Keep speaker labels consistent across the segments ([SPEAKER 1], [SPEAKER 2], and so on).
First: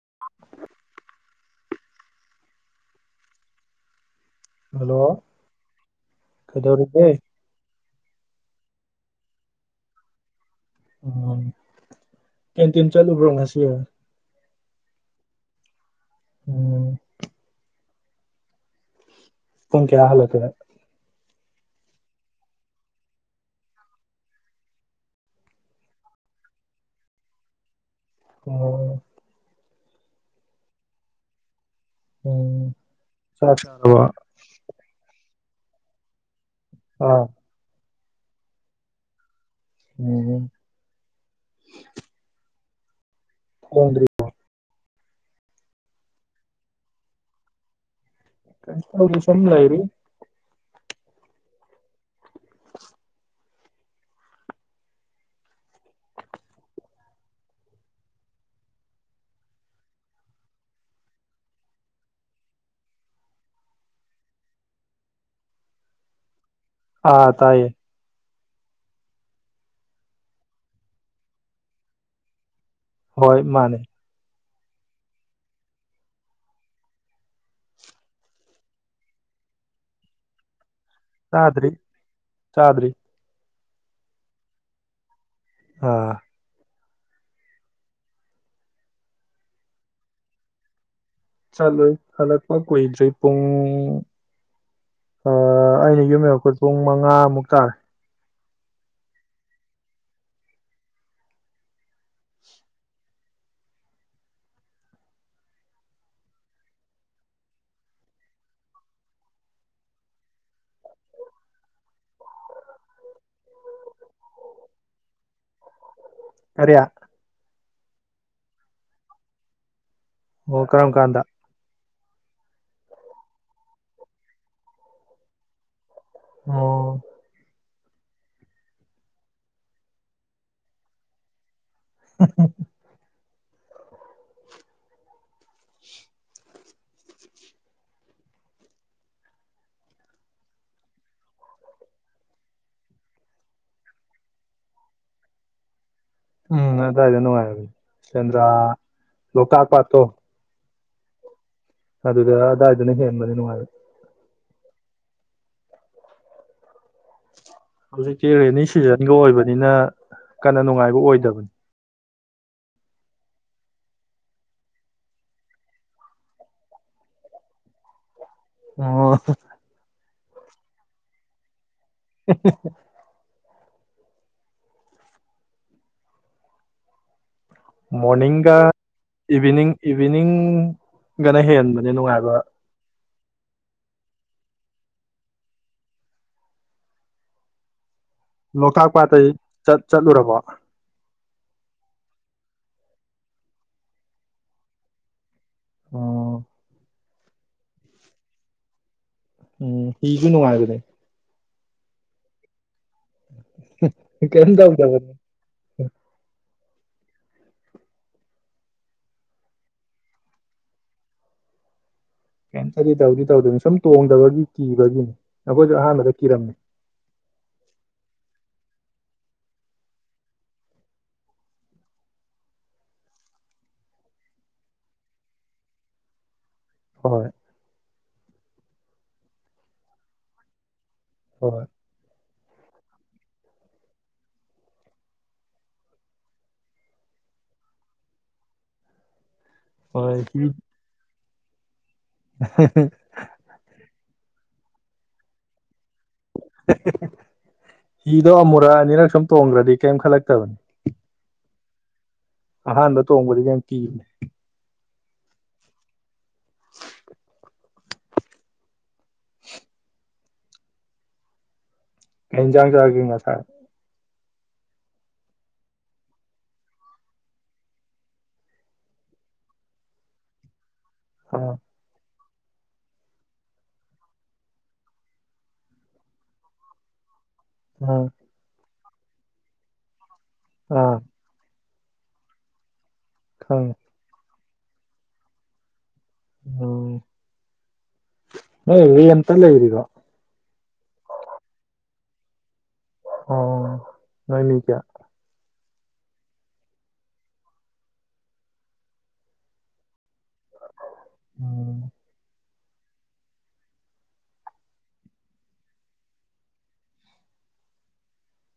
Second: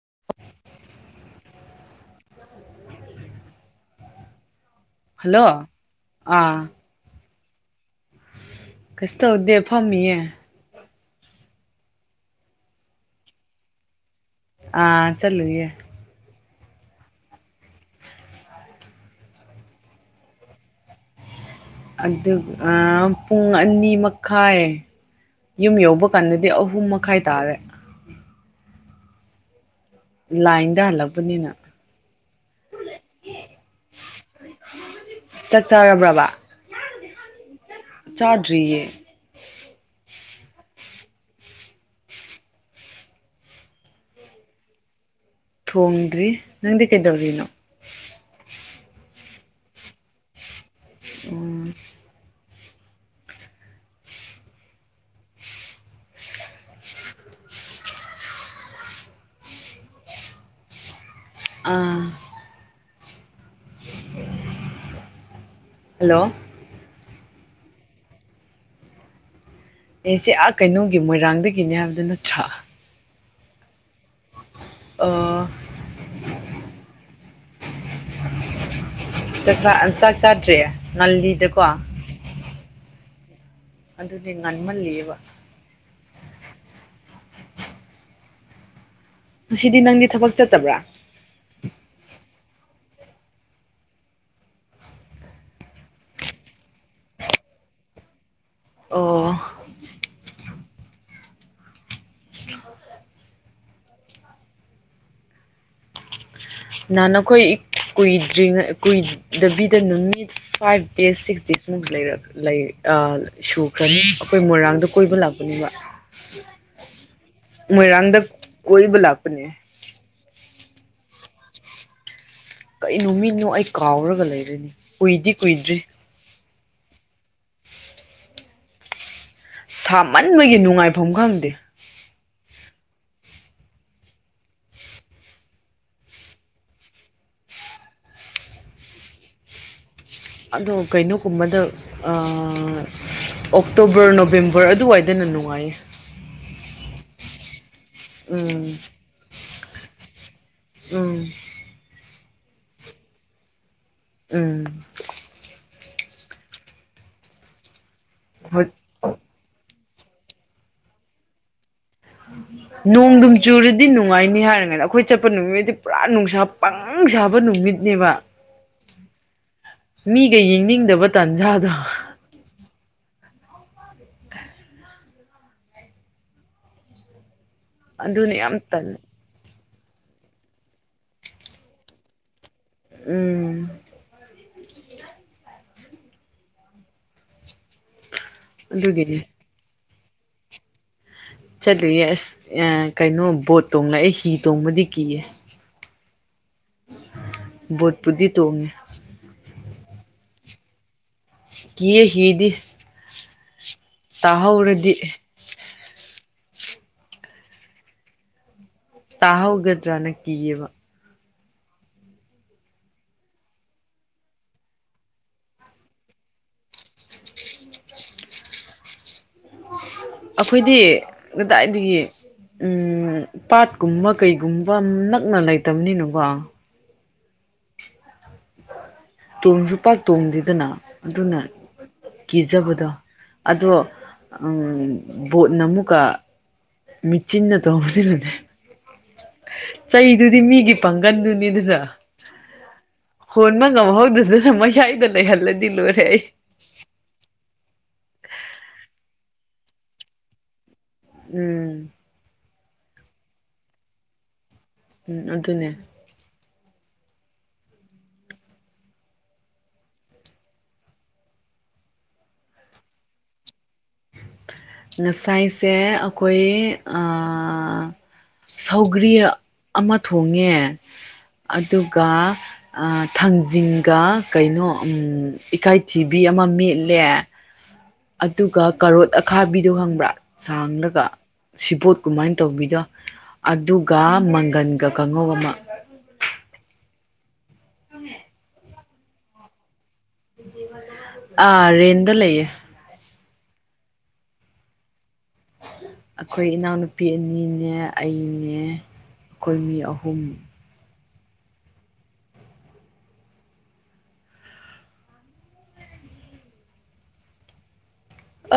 [SPEAKER 1] [unintelligible] hello
[SPEAKER 2] hello ꯑꯥ
[SPEAKER 1] ꯀꯩꯗꯧꯔꯤꯚ
[SPEAKER 2] ꯀꯁ ꯇꯧꯗꯦ ꯐꯝꯃꯤꯌꯦꯦ
[SPEAKER 1] ꯎ ꯀꯦꯟꯇꯤꯟ ꯆꯂꯨꯕ꯭ꯔꯣ ꯉꯁꯤ
[SPEAKER 2] ꯑꯥ ꯆꯂꯨꯔꯤꯌꯦ
[SPEAKER 1] ꯎꯝ ꯍꯝ ꯀꯌꯥ ꯍꯂꯠꯇ
[SPEAKER 2] ꯑꯗꯨꯒ ꯄꯨꯡ ꯑꯅꯤ ꯃꯈꯥꯏ ꯌꯨꯝ ꯌꯧꯕ ꯀꯥꯟꯗꯗꯤ ꯑꯍꯨꯝ ꯃꯈꯥꯏ ꯇꯥꯔꯦ
[SPEAKER 1] ꯑꯣ
[SPEAKER 2] ꯂꯥꯏꯟꯗ ꯍꯜꯂꯕꯅꯤꯅ
[SPEAKER 1] ꯎꯝ ꯆꯥ ꯆꯥꯔ ꯋꯥ
[SPEAKER 2] ꯆꯥꯛ ꯆꯔꯕ꯭ꯔꯕ ꯆꯥꯠꯔꯤꯌꯦ
[SPEAKER 1] ꯎꯝ [unintelligible] ꯍ
[SPEAKER 2] ꯊꯣꯡꯗ꯭ꯔꯤ ꯅꯪꯗꯤ ꯀꯩꯗꯧꯔꯤꯅꯣ
[SPEAKER 1] ꯀꯩꯅ ꯁꯝꯗꯏꯔꯤ
[SPEAKER 2] ꯑꯣ ꯑꯥ ꯍꯜꯂꯣ
[SPEAKER 1] ꯑꯥ ꯇꯥꯏꯌꯦ
[SPEAKER 2] ꯑꯩꯁꯦ ꯑ ꯀꯩꯅꯣꯝꯇ ꯃꯣꯏꯔꯥꯡꯗꯒꯤꯅꯦ ꯍꯥꯏꯕꯗꯣ ꯅꯠꯇꯔꯣ
[SPEAKER 1] ꯍꯣꯏ ꯃꯥꯅꯦ
[SPEAKER 2] ꯑ ꯆ ꯆꯥꯛ ꯆꯥꯠ꯭ꯔ ꯅꯜꯗꯤꯗꯀ
[SPEAKER 1] ꯆꯗ꯭ꯔꯤ
[SPEAKER 2] ꯑꯗꯨꯗꯤ ꯉꯟꯃꯜꯜꯂꯤꯕ
[SPEAKER 1] ꯑꯥ
[SPEAKER 2] ꯑꯁꯤꯗꯤ ꯅꯪꯗꯤ ꯊꯕꯛ ꯆꯠꯇꯕ꯭ꯔꯥ
[SPEAKER 1] ꯆꯠꯂꯣꯏ ꯍꯜꯂꯛꯄ ꯀꯨꯏꯗ꯭ꯔꯤ ꯄꯨꯡ ꯑꯩꯅ ꯌꯨꯝ ꯌꯔꯛꯄꯣꯏ ꯄꯨꯡ ꯃꯉꯥꯃꯨꯛ ꯇꯥꯔꯦ
[SPEAKER 2] ꯑꯣ ꯅꯍꯥꯟꯈꯣꯏ ꯀꯨꯏꯗ꯭ꯔꯤꯉꯩ ꯀꯨꯏꯗꯕꯤꯗ ꯅꯨꯃꯤꯠ ꯐꯥꯏꯚ ꯗꯦꯖ ꯁꯤꯛꯁ ꯗꯦꯖꯃꯨꯛ ꯂꯩ ꯁꯨꯈ꯭ꯔꯅꯤ ꯑꯩꯈꯣꯏ ꯃꯣꯏꯔꯥꯡꯗ ꯀꯣꯏꯕ ꯂꯥꯛꯄꯅꯦꯕ
[SPEAKER 1] ꯑꯌꯥ
[SPEAKER 2] ꯃꯣꯏꯔꯥꯡꯗ ꯀꯣꯏ ꯕꯂꯄꯅꯦ
[SPEAKER 1] ꯑꯣ ꯀ꯭ꯔꯝ ꯀꯥꯟꯗ
[SPEAKER 2] ꯀꯩꯅꯣ ꯃꯤꯠꯅꯣ ꯑꯩ ꯀꯥꯎꯔꯒ ꯂꯩꯔꯣꯏꯅꯤ ꯀꯨꯏꯗꯤ ꯀꯨꯏꯗ꯭ꯔꯤ
[SPEAKER 1] ꯑꯣ
[SPEAKER 2] ꯁꯥꯃꯟꯕꯒꯤ ꯅꯨꯡꯉꯥꯏꯐꯝ ꯈꯪꯗꯦ
[SPEAKER 1] ꯎ
[SPEAKER 2] ꯑꯗꯣ ꯀꯩꯅꯣꯒꯨꯝꯕꯗ ꯑꯣꯛꯇꯣꯕꯔ ꯅꯣꯕꯦꯝꯕꯔ ꯑꯗꯨꯋꯥꯏꯗꯅ ꯅꯨꯡꯉꯥꯏꯌꯦ
[SPEAKER 1] ꯎ ꯇꯥꯏ ꯑꯗꯨꯅꯅꯨꯡꯉꯔ ꯆꯗ꯭ꯔꯥ
[SPEAKER 2] ꯎꯝ
[SPEAKER 1] ꯂ ꯀꯥꯛꯥꯛ ꯄꯠꯇꯣ
[SPEAKER 2] ꯎꯝ
[SPEAKER 1] ꯑꯗꯨꯒꯒ ꯑꯗꯨꯗꯥꯏꯗꯅ ꯍꯦꯟꯕꯅꯤꯅꯅꯨꯡ ꯃꯥ
[SPEAKER 2] ꯎꯝ
[SPEAKER 1] ꯍꯧꯖꯤꯛꯇꯤ ꯔꯦꯅꯤ
[SPEAKER 2] ꯍꯣꯏ
[SPEAKER 1] ꯁꯤꯖꯟꯒꯤ ꯑꯣꯏꯕꯅꯤꯅ ꯀꯟꯅ ꯅꯨꯡꯉꯥꯏꯕ ꯑꯣꯏꯗꯕꯅꯤ
[SPEAKER 2] ꯅꯣꯡꯗꯨꯝ ꯆꯨꯔꯗꯤ ꯅꯨꯡꯉꯥꯏꯅꯤ ꯍꯥꯏꯔꯒꯅ ꯑꯩꯈꯣꯏ ꯆꯠꯄ ꯅꯨꯃꯤꯠꯉꯩꯗꯤ ꯄꯨꯔꯥ ꯅꯨꯡꯁꯥ ꯄꯪ ꯁꯥꯕ ꯅꯨꯃꯤꯠꯅꯦꯕ
[SPEAKER 1] ꯑꯣ
[SPEAKER 2] ꯃꯤꯒ ꯌꯦꯡꯅꯤꯡꯗꯕ ꯇꯥꯟꯖꯥꯗꯣ ꯑꯗꯨꯅ
[SPEAKER 1] ꯃꯣꯅꯤꯡ
[SPEAKER 2] ꯌꯥꯝ ꯇꯜꯂꯦ
[SPEAKER 1] ꯏꯚꯅꯤꯡ ꯏꯚꯤꯅꯤꯡꯒꯅ ꯍꯦꯟꯕꯅꯦ ꯅꯨꯡꯉꯥꯏꯕ
[SPEAKER 2] ꯎꯝ
[SPEAKER 1] ꯂꯣꯛꯈꯥꯛ ꯄꯥꯠꯇ
[SPEAKER 2] ꯑꯗꯨꯒꯤꯅꯦ
[SPEAKER 1] ꯆꯠ ꯆꯠꯂꯨꯔꯕ
[SPEAKER 2] ꯆꯠꯂꯤꯨꯌꯦꯦ ꯑꯁ ꯀꯩꯅꯣ ꯕꯣꯠ ꯇꯣꯡꯂꯛꯑꯦ ꯍꯤ ꯇꯣꯡꯕꯗꯤ ꯀꯤꯌꯦ
[SPEAKER 1] ꯑꯣ
[SPEAKER 2] ꯕꯣꯠꯄꯨꯗꯤ ꯇꯣꯡꯉꯦ
[SPEAKER 1] ꯎꯝ ꯍꯤꯒꯤ ꯅꯨꯡꯉꯥꯏꯅꯦꯦ
[SPEAKER 2] ꯀ ꯍꯗꯤ
[SPEAKER 1] ꯀꯝ ꯊꯥꯎꯗ
[SPEAKER 2] ꯇꯥꯍꯧꯒꯗ꯭ꯔꯥꯅ ꯀꯤꯌꯦꯕ
[SPEAKER 1] ꯀꯩꯇꯗꯤ ꯇꯧꯗꯤ ꯇꯧꯗꯣꯏꯅꯤ ꯁꯨꯝ ꯇꯣꯡꯗꯕꯒꯤ ꯀꯤꯕꯒꯤꯅꯤ ꯅꯈꯣꯏꯁꯨ ꯑꯍꯥꯟꯕꯗ ꯀꯤꯔꯝꯃꯤ
[SPEAKER 2] ꯑꯩꯈꯣꯏꯗꯤ ꯀꯗꯥꯏꯗꯒꯤ ꯎ ꯄꯥꯠꯀꯨꯝꯕ ꯀꯩꯒꯨꯝꯕ ꯅꯛꯅ ꯂꯩꯇꯕꯅꯤꯅꯀꯣ
[SPEAKER 1] ꯍꯣꯏ
[SPEAKER 2] ꯇꯨꯡꯁꯨꯄꯥ ꯇꯣꯡꯗꯗꯅ ꯑꯗꯨꯅ
[SPEAKER 1] ꯍꯣꯏ
[SPEAKER 2] ꯀꯤꯖꯕꯗꯣ ꯑꯗꯣ ꯕꯣꯠꯅ ꯑꯃꯨꯛꯀ ꯃꯤꯠꯆꯤꯟꯅ ꯇꯣꯡꯧꯕꯗꯨꯅꯅꯦ ꯎ
[SPEAKER 1] ꯍꯣꯏ
[SPEAKER 2] ꯆꯩꯗꯨꯗꯤ
[SPEAKER 1] ꯍꯤ
[SPEAKER 2] ꯃꯤꯒꯤ ꯄꯥꯡꯒꯟꯗꯨꯅꯤ ꯖ ꯍꯣꯟꯕ ꯉꯝꯍꯧꯗꯗ ꯃꯣꯏ ꯁꯥꯏꯗ ꯂꯩ ꯍꯂꯗꯤꯂ ꯑꯣꯏ
[SPEAKER 1] [inaudible] ꯍꯤꯗꯣ ꯑꯃꯨꯔꯛꯑꯅꯤꯔꯛ ꯁꯨꯝ ꯇꯣꯡꯈ꯭ꯔꯗꯤ ꯀꯩꯝ ꯈꯜꯂꯛꯇꯕꯅꯤ
[SPEAKER 2] ꯎꯝ
[SPEAKER 1] ꯑꯍꯥꯟꯕ ꯇꯣꯡꯕꯗꯤ ꯌꯥꯝ ꯀꯤꯕꯅꯦ
[SPEAKER 2] ꯎꯝ ꯑꯗꯨꯅꯦ
[SPEAKER 1] [inaudible] ꯀꯩ ꯏꯟꯖꯥꯡ ꯆꯥꯒꯦ ꯉꯥꯁꯥꯏ
[SPEAKER 2] ꯉꯁꯥꯏꯁꯦ ꯑꯥꯈꯣꯏ ꯁꯧꯒ꯭ꯔꯤ ꯑꯃ ꯊꯣꯡꯉꯦ
[SPEAKER 1] ꯑꯥ
[SPEAKER 2] ꯑꯗꯨꯒ ꯑꯥ ꯊꯥꯡꯖꯤꯡꯒ ꯀꯩꯅꯣ ꯏꯀꯥꯏꯊꯤꯕꯤ ꯑꯃ ꯃꯦꯠꯂꯦ
[SPEAKER 1] ꯑꯥ
[SPEAKER 2] ꯑꯗꯨꯒ ꯀꯔꯣꯠ ꯑꯈꯥꯕꯤꯗꯣ ꯈꯪꯕ꯭ꯔꯥ
[SPEAKER 1] ꯑꯥ
[SPEAKER 2] ꯆꯥꯡꯂꯒ ꯁꯤ ꯄꯣꯠ ꯀꯨꯃꯥꯏꯅ ꯇꯧꯕꯤꯒ
[SPEAKER 1] ꯈꯪꯉꯦ
[SPEAKER 2] ꯑꯗꯨꯒ ꯇꯟꯒ ꯀꯥꯡꯍꯧ ꯑꯃ
[SPEAKER 1] ꯑꯣ
[SPEAKER 2] ꯍꯉ
[SPEAKER 1] ꯍꯦ ꯔꯦꯟꯠ ꯇꯥ ꯂꯩꯔꯤꯕꯣ
[SPEAKER 2] ꯑꯥ ꯔꯦꯟꯗ ꯂꯩꯌꯦꯦ
[SPEAKER 1] ꯑꯣ ꯅꯣꯏꯃꯤ ꯀꯌꯥ
[SPEAKER 2] ꯑꯈꯣꯏ ꯏꯅꯥꯎꯅꯨꯄꯤ ꯑꯅꯤꯅꯦ ꯑꯩꯅꯦ ꯑꯩꯈꯣꯏ ꯃꯤ ꯑꯍꯨꯝ
[SPEAKER 1] ꯎꯝ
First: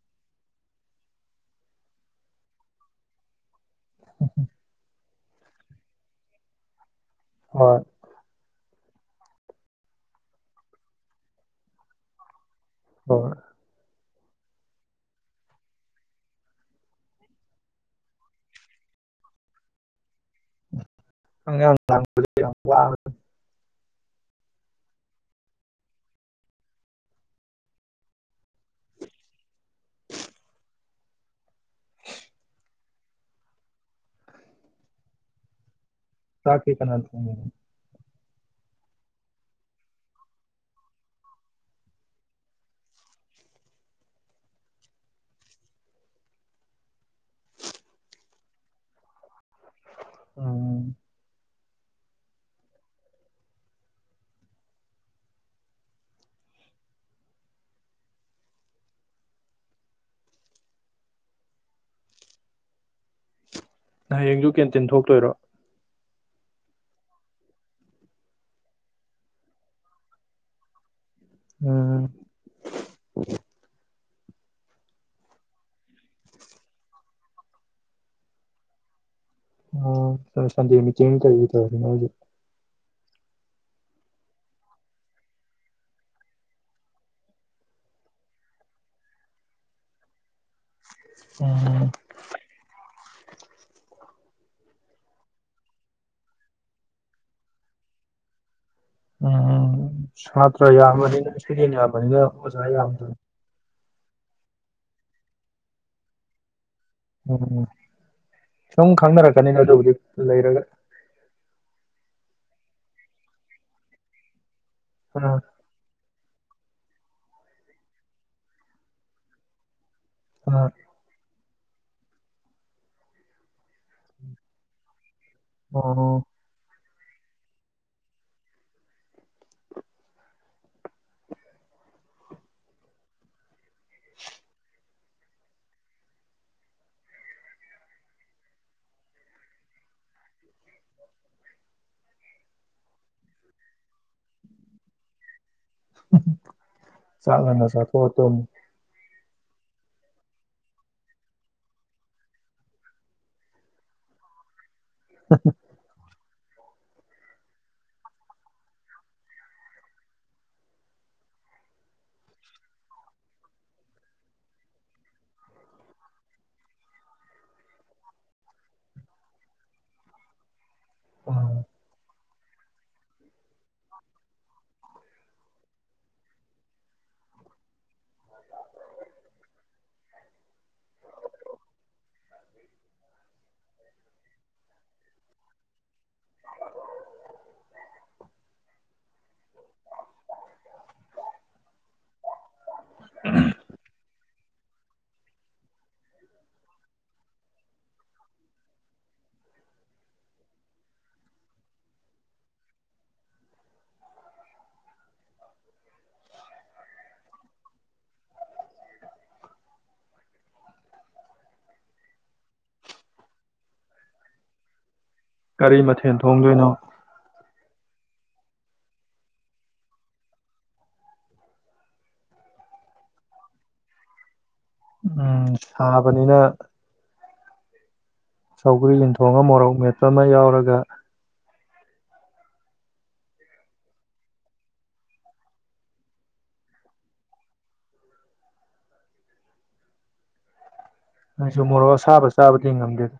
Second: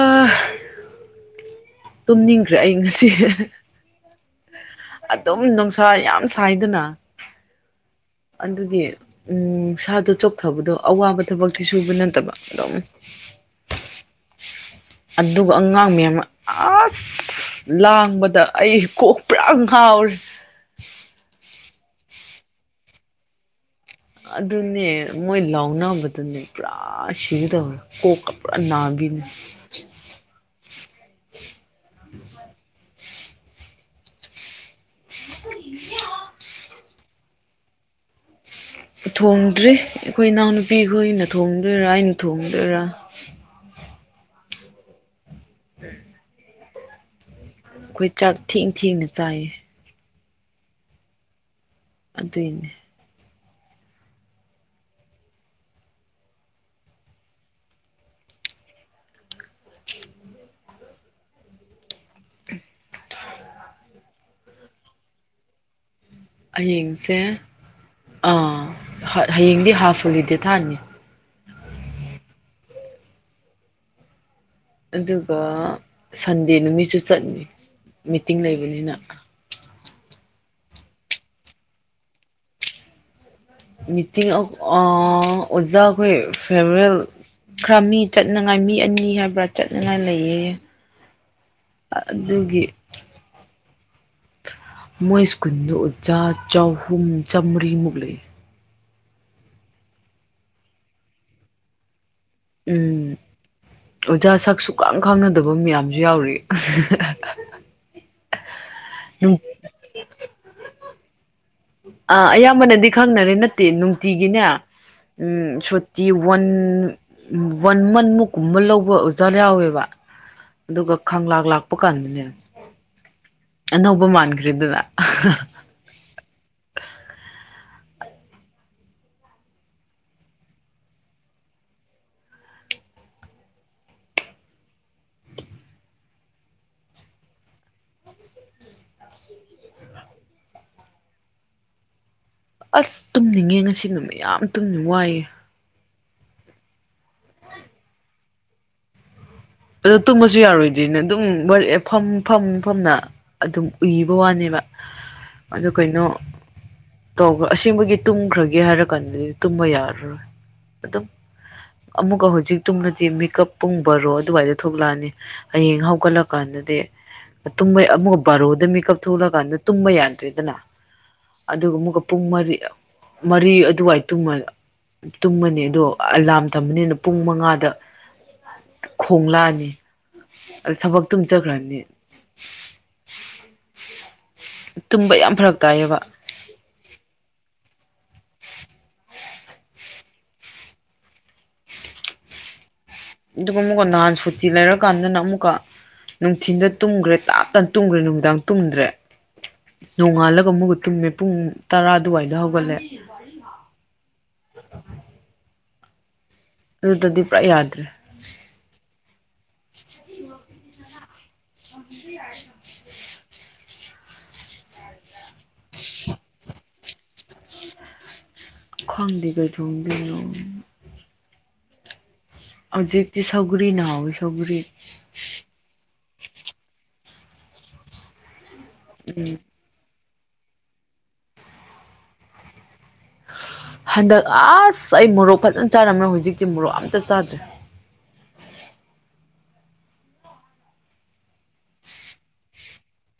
[SPEAKER 2] ꯑ ꯇꯨꯝꯅꯤꯡꯈ꯭ꯔꯦ ꯑꯩ ꯉꯁꯤ
[SPEAKER 1] ꯍꯝ
[SPEAKER 2] ꯑꯗꯨꯝ ꯅꯨꯡꯁꯥ ꯌꯥꯝ ꯁꯥꯏꯗꯅ
[SPEAKER 1] ꯍꯣꯏ
[SPEAKER 2] ꯑꯗꯨꯒꯤ ꯎ ꯁꯥꯗꯣ ꯆꯣꯛꯊꯕꯗꯣ ꯑꯋꯥꯕ ꯊꯕꯛꯇꯤ ꯁꯨꯕ ꯅꯠꯇꯕ ꯑꯗꯨꯝ
[SPEAKER 1] ꯍꯣꯏ
[SPEAKER 2] ꯑꯗꯨꯒ ꯑꯉꯥꯡ ꯃꯌꯥꯝ ꯑꯁ ꯂꯥꯡꯕꯗ ꯑꯩ ꯀꯣꯛ ꯄꯨꯔꯥ ꯉꯥꯎꯔꯦ
[SPEAKER 1] ꯑ
[SPEAKER 2] ꯑꯗꯨꯅꯦ ꯃꯣꯏ ꯂꯥꯎꯅꯕꯗꯅꯦ ꯄꯨꯔꯥ ꯁꯤꯒꯥꯗꯧꯋꯦ ꯀꯣꯛꯀ ꯄꯨꯔꯥ ꯅꯥꯈꯤꯅꯦ [inaudible] [inaudible]
[SPEAKER 1] ꯆꯥꯛ ꯇꯤ ꯀꯅꯥꯅ ꯊꯣꯡꯏ
[SPEAKER 2] ꯊꯣꯡꯗ꯭ꯔꯤ ꯑꯩꯈꯣꯏ ꯏꯅꯥꯎꯅꯨꯄꯤ ꯈꯣꯏꯅ ꯊꯣꯡꯗꯣꯏꯔꯥ ꯑꯩꯅ ꯊꯣꯡꯗꯣꯏꯔꯥ ꯎꯝ ꯑꯩꯈꯣꯏ ꯆꯥꯛ ꯊꯦꯡ ꯊꯦꯡꯅ ꯆꯥꯏꯌꯦ
[SPEAKER 1] ꯎꯝ
[SPEAKER 2] ꯑꯗꯨꯏꯅꯦ
[SPEAKER 1] ꯅꯌꯦꯡꯗꯨ ꯀꯦꯟꯇꯤꯟ ꯊꯣꯛꯇꯣꯏꯔꯣ
[SPEAKER 2] ꯍꯌꯦꯡꯁꯦ ꯑꯥ ꯍꯌꯦꯡꯗꯤ ꯍꯥꯐ ꯍꯣꯂꯤꯗꯦ ꯊꯥꯅꯤ
[SPEAKER 1] ꯎꯝ
[SPEAKER 2] ꯑꯗꯨꯒ ꯁꯟꯗꯦ ꯅꯨꯃꯤꯠꯁꯨ ꯆꯠꯅꯤ ꯃꯤꯇꯤꯡ ꯂꯩꯕꯅꯤꯅ
[SPEAKER 1] ꯑ ꯁꯟꯗ ꯃꯤꯇ ꯀꯔꯤ ꯇ ꯍꯧꯖ
[SPEAKER 2] ꯃꯤꯇꯤꯡ ꯑꯣꯖꯥꯈꯣꯏ ꯐꯦꯔꯋꯦꯜ ꯈꯔ ꯃꯤ ꯆꯠꯅꯉꯥꯏ ꯃꯤ ꯑꯅꯤ ꯍꯥꯏꯕ꯭ꯔꯥ ꯆꯠꯅꯉꯥꯏ ꯂꯩꯌꯦ
[SPEAKER 1] ꯎꯝ
[SPEAKER 2] ꯑꯗꯨꯗꯒꯤ ꯃꯣꯏ ꯁ꯭ꯀꯨꯟꯗꯨ ꯑꯣꯖꯥ ꯆꯍꯨꯝ ꯆꯥꯃꯔꯤꯃꯨꯛ ꯂꯩ
[SPEAKER 1] ꯎꯝ ꯃꯥ꯭ꯔ ꯌꯥꯅꯤ ꯁꯤ ꯌꯥꯅꯤ ꯍꯖꯏ ꯌꯥꯝꯗ
[SPEAKER 2] ꯎꯝ ꯑꯣꯖꯥ ꯁꯛꯁꯨꯨꯈ ꯈꯥꯡꯅꯗꯕ ꯃꯌꯥꯝꯁꯨ ꯌꯥꯎꯔꯤ
[SPEAKER 1] ꯎꯝ ꯁꯨꯝ ꯈꯪꯅꯔꯛꯀꯅꯤꯅ ꯑꯗꯨ ꯍꯧꯖꯤꯛ ꯂꯩꯔꯒ
[SPEAKER 2] ꯑꯥ ꯑꯌꯥꯝꯕꯅꯗꯤ ꯈꯪꯅꯔꯦ ꯅꯠꯇꯦ ꯅꯨꯡꯇꯤꯒꯤꯅꯦ ꯎꯝ ꯁꯇꯤ ꯋꯥꯟ ꯋꯥꯟ ꯃꯟ ꯃꯨꯛꯀꯨꯝꯕ ꯂꯧꯕ ꯑꯣꯖꯥ ꯌꯥꯎꯋꯦꯕ
[SPEAKER 1] ꯎꯝ
[SPEAKER 2] ꯑꯗꯨꯒ ꯈꯪꯂꯥ ꯂꯥꯛ ꯀꯅꯦꯅ ꯑꯅꯧꯕ ꯃꯥꯟꯈ꯭ꯔꯦꯗꯅꯥ
[SPEAKER 1] ꯑꯣ
[SPEAKER 2] ꯑꯁ ꯇꯨꯝꯅꯤꯡꯉꯦ ꯉꯁꯤ ꯅꯨꯃꯤꯠ ꯌꯥꯝ ꯇꯨꯝꯅ ꯋꯥꯏꯌꯦ
[SPEAKER 1] ꯆꯂꯅ ꯁꯥꯊꯣꯠꯇ
[SPEAKER 2] ꯑꯗꯣ ꯇꯨꯝꯃꯁꯨ ꯌꯥꯔꯣꯏꯗꯣꯏꯅ ꯑꯗꯨꯝ ꯐꯝ ꯐꯝ ꯐꯝꯅ ꯑꯗꯨꯝ ꯎꯏꯕ ꯋꯥꯅꯦꯕ ꯑꯗꯨ ꯀꯩꯅꯣ ꯇꯈ꯭ꯔ ꯑꯁꯦꯡꯕꯒꯤ ꯇꯨꯝꯈ꯭ꯔꯒꯦ ꯍꯥꯏꯔ ꯀꯥꯟꯗꯗꯤ ꯇꯨꯝꯕ ꯌꯥꯔꯔꯣꯏ ꯑꯗꯨꯝ ꯑꯃꯨꯛꯀ ꯍꯧꯖꯤꯛ ꯇꯨꯝꯅꯗꯤ ꯃꯤꯀꯞ ꯄꯨꯡꯕꯔꯣ ꯑꯗꯨꯋꯥꯏꯗ ꯊꯣꯛꯂꯛꯑꯅꯤ ꯍꯌꯦꯡ ꯍꯧꯒꯠꯂꯀꯥꯟꯗꯗꯤ ꯇꯨꯝꯕ ꯑꯃꯨꯒ ꯕꯥꯔꯣꯗ ꯃꯦꯀꯞ ꯊꯣꯛꯂꯀꯥꯟꯗ ꯇꯨꯝꯕ ꯌꯥꯗ꯭ꯔꯦꯗꯅ
[SPEAKER 1] ꯎꯝ
[SPEAKER 2] ꯑꯗꯨ ꯑꯃ ꯄꯨꯡ ꯃꯔꯤ ꯃꯔꯤ ꯑꯗꯨꯋꯥꯏꯃ ꯇꯨꯝꯃꯅꯤ ꯑꯗꯣ ꯑꯦꯂꯥꯝ ꯊꯝꯕꯅꯤꯅ ꯄꯨꯡ ꯃꯉꯥꯗ ꯈꯣꯡꯂꯛꯑꯅꯤ ꯑ ꯊꯕꯛ ꯇꯨꯝꯖꯈ꯭ꯔꯅꯤ ꯇꯨꯝꯕ ꯌꯥꯝ ꯐꯔꯛ ꯇꯥꯏꯌꯦꯕ
[SPEAKER 1] [unintelligible]
[SPEAKER 2] ꯑꯗꯨꯃ ꯀ ꯅꯥꯟ ꯁꯨ ꯁꯤ ꯂꯩꯔꯀꯥꯟꯗꯅ ꯑꯃꯨꯛꯀ ꯅꯨꯡꯊꯤꯟꯗ ꯇꯨꯝꯈ꯭ꯔꯦ ꯇꯥꯞ ꯇꯅ ꯇꯨꯝꯈ꯭ꯔꯦ ꯅꯨꯃꯤꯗꯥꯡ ꯇꯨꯝꯗ꯭ꯔꯦ ꯅꯣꯡꯉꯥꯜꯂꯒ ꯑꯃꯨꯛꯒ ꯇꯨꯝꯃꯦ ꯄꯨꯡ ꯇꯔꯥ ꯑꯗꯨꯋꯥꯏꯗ ꯍꯧꯒꯠꯂꯦ ꯑꯗꯨꯗꯨꯗꯗꯤ ꯄꯥ ꯌꯥꯗ꯭ꯔꯦ
[SPEAKER 1] ꯀꯔꯤ ꯃꯊꯦꯜ ꯊꯣꯡꯗꯣꯏꯅꯣ
[SPEAKER 2] ꯈꯪꯕꯤꯒ ꯊꯣꯡꯕꯤꯅ ꯑꯖꯤꯛꯇꯤ ꯁꯒꯔꯤꯅꯍꯧꯋ ꯁꯒꯔꯤ
[SPEAKER 1] ꯎꯝ ꯁꯥꯕꯅꯤꯅ ꯁꯧꯒ꯭ꯔꯤ
[SPEAKER 2] ꯎꯝ
[SPEAKER 1] ꯌꯦꯟꯊꯣꯡꯉ ꯃꯣꯔꯛ ꯃꯦꯠ ꯆ ꯃ ꯌꯥꯎꯔꯒ
[SPEAKER 2] ꯍꯟꯗꯛ ꯑꯁ ꯑꯩ ꯃꯣꯔꯣꯛ ꯐꯖꯅ ꯆꯥꯔꯝ꯭ꯔ ꯍꯧꯖꯤꯛꯇꯤ ꯃꯣꯔꯣꯛ ꯑꯝꯇ ꯆꯥꯗ꯭ꯔꯦ
[SPEAKER 1] ꯑꯩꯁꯨ ꯃꯣꯔꯣꯛ ꯑꯁꯥꯕ ꯆꯥꯕꯗꯤ ꯉꯝꯗꯦꯗ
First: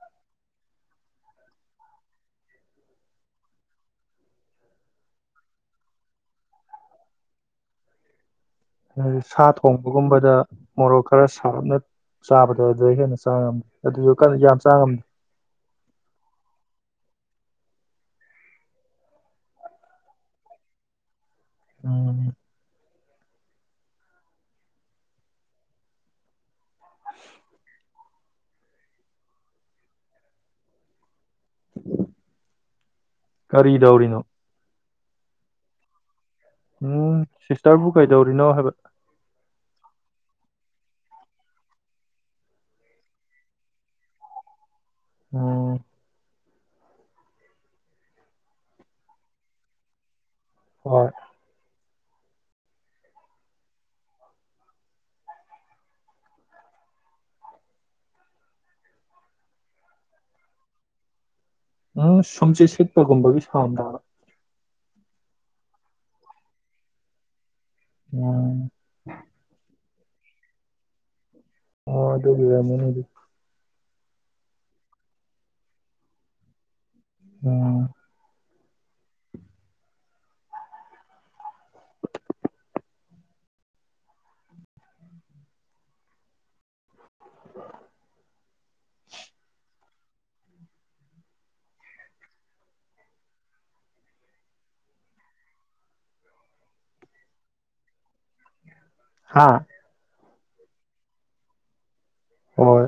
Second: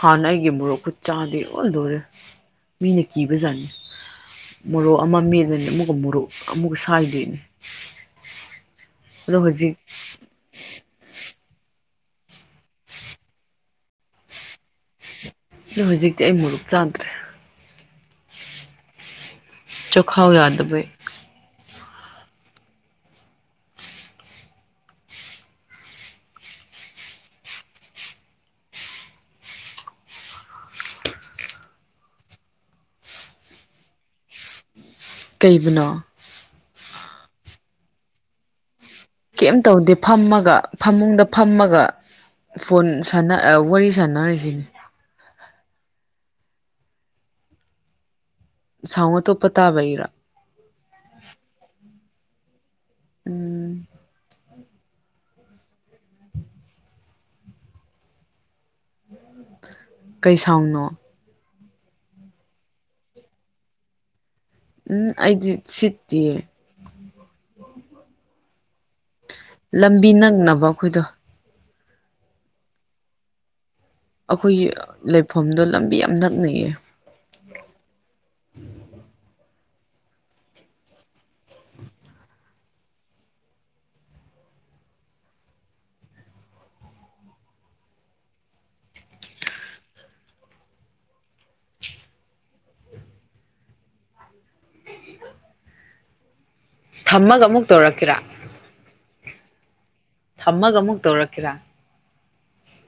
[SPEAKER 2] ꯍꯥꯟꯅ ꯑꯩꯒꯤ ꯃꯣꯔꯣꯛꯀ ꯆꯥꯗꯦ ꯑꯣꯟꯗꯣꯔꯦ ꯃꯤꯅ ꯀꯤꯕꯖꯥꯠꯅꯤ ꯃꯣꯔꯣꯛ ꯑꯃ ꯃꯦꯗꯅꯤ ꯑꯃꯨꯛꯀ ꯃꯣꯔꯣꯛ ꯑꯃꯨꯛꯀ ꯁꯥꯏꯗꯣꯏꯅꯤ ꯑꯗꯣ
[SPEAKER 1] ꯁꯥ
[SPEAKER 2] ꯍꯧꯖꯤꯛ
[SPEAKER 1] ꯊꯣꯡꯕꯒꯨꯝꯕꯗ ꯃꯣꯔꯣꯛ ꯈꯔ ꯁꯥꯞꯅ ꯆꯥꯕꯗ ꯑꯗꯨ ꯍꯦꯟꯅ ꯆꯥꯝꯦ ꯑꯗꯨꯁꯨ ꯌꯥꯝ ꯆꯥ ꯉꯝꯗꯦ
[SPEAKER 2] ꯅ ꯍꯧꯖꯤꯛꯇꯤ ꯑꯩ ꯃꯣꯔꯨꯞ ꯆꯥꯗ꯭ꯔꯦ ꯆꯣꯈꯥ ꯌꯥꯗꯕꯩ
[SPEAKER 1] ꯎꯝ [inaudible] ꯀꯔꯤꯗꯧꯔꯤꯅꯣ
[SPEAKER 2] ꯀꯩꯕꯅ
[SPEAKER 1] ꯎꯝ ꯁꯤꯁꯇꯔꯕꯨ ꯀꯩꯗꯧꯔꯤꯅꯣ ꯍꯥꯏꯕ
[SPEAKER 2] ꯀꯩꯝ ꯇꯧꯗꯦ ꯐꯝꯃꯒ ꯐꯃꯨꯡꯗ ꯐꯝꯃꯒ ꯐꯣꯟ ꯁꯥꯟꯅ ꯋꯥꯔꯤ ꯁꯥꯟꯅꯔꯤꯁꯤꯅꯤ
[SPEAKER 1] ꯑꯣ
[SPEAKER 2] ꯁꯉ ꯇꯣꯞꯄ ꯇꯥꯕꯩꯔꯥ
[SPEAKER 1] ꯍ
[SPEAKER 2] ꯎꯝ ꯀꯩ ꯁꯥꯎꯅꯣ
[SPEAKER 1] ꯎꯝ ꯁꯣꯝꯆꯦ ꯁꯦꯠꯄꯒꯨꯝꯕꯒꯤ ꯁꯥꯎꯗ
[SPEAKER 2] ꯎꯝ ꯑꯩꯗ ꯁꯤꯠꯇꯤꯌꯦ
[SPEAKER 1] ꯎꯝ
[SPEAKER 2] ꯂꯝꯕꯤ ꯅꯛꯅꯕ ꯑꯩꯈꯣꯏꯗꯣ
[SPEAKER 1] ꯑꯣ ꯑꯗꯨ ꯃꯅꯤ
[SPEAKER 2] ꯑꯩꯈꯣꯏꯒꯤ ꯂꯩꯐꯝꯗꯣ ꯂꯝꯕꯤ ꯌꯥꯝ ꯅꯛꯅꯩꯌꯦ
[SPEAKER 1] ꯎꯝ [inaudible]
[SPEAKER 2] ꯊꯝꯃꯒ ꯑꯃꯨꯛ ꯇꯧꯔꯛꯀꯦꯔꯥ
[SPEAKER 1] ꯍꯥꯥ
[SPEAKER 2] ꯊꯝꯃꯒ ꯑꯃꯨꯛ ꯇꯧꯔꯛꯀꯦꯔꯥ
[SPEAKER 1] ꯍꯣꯏ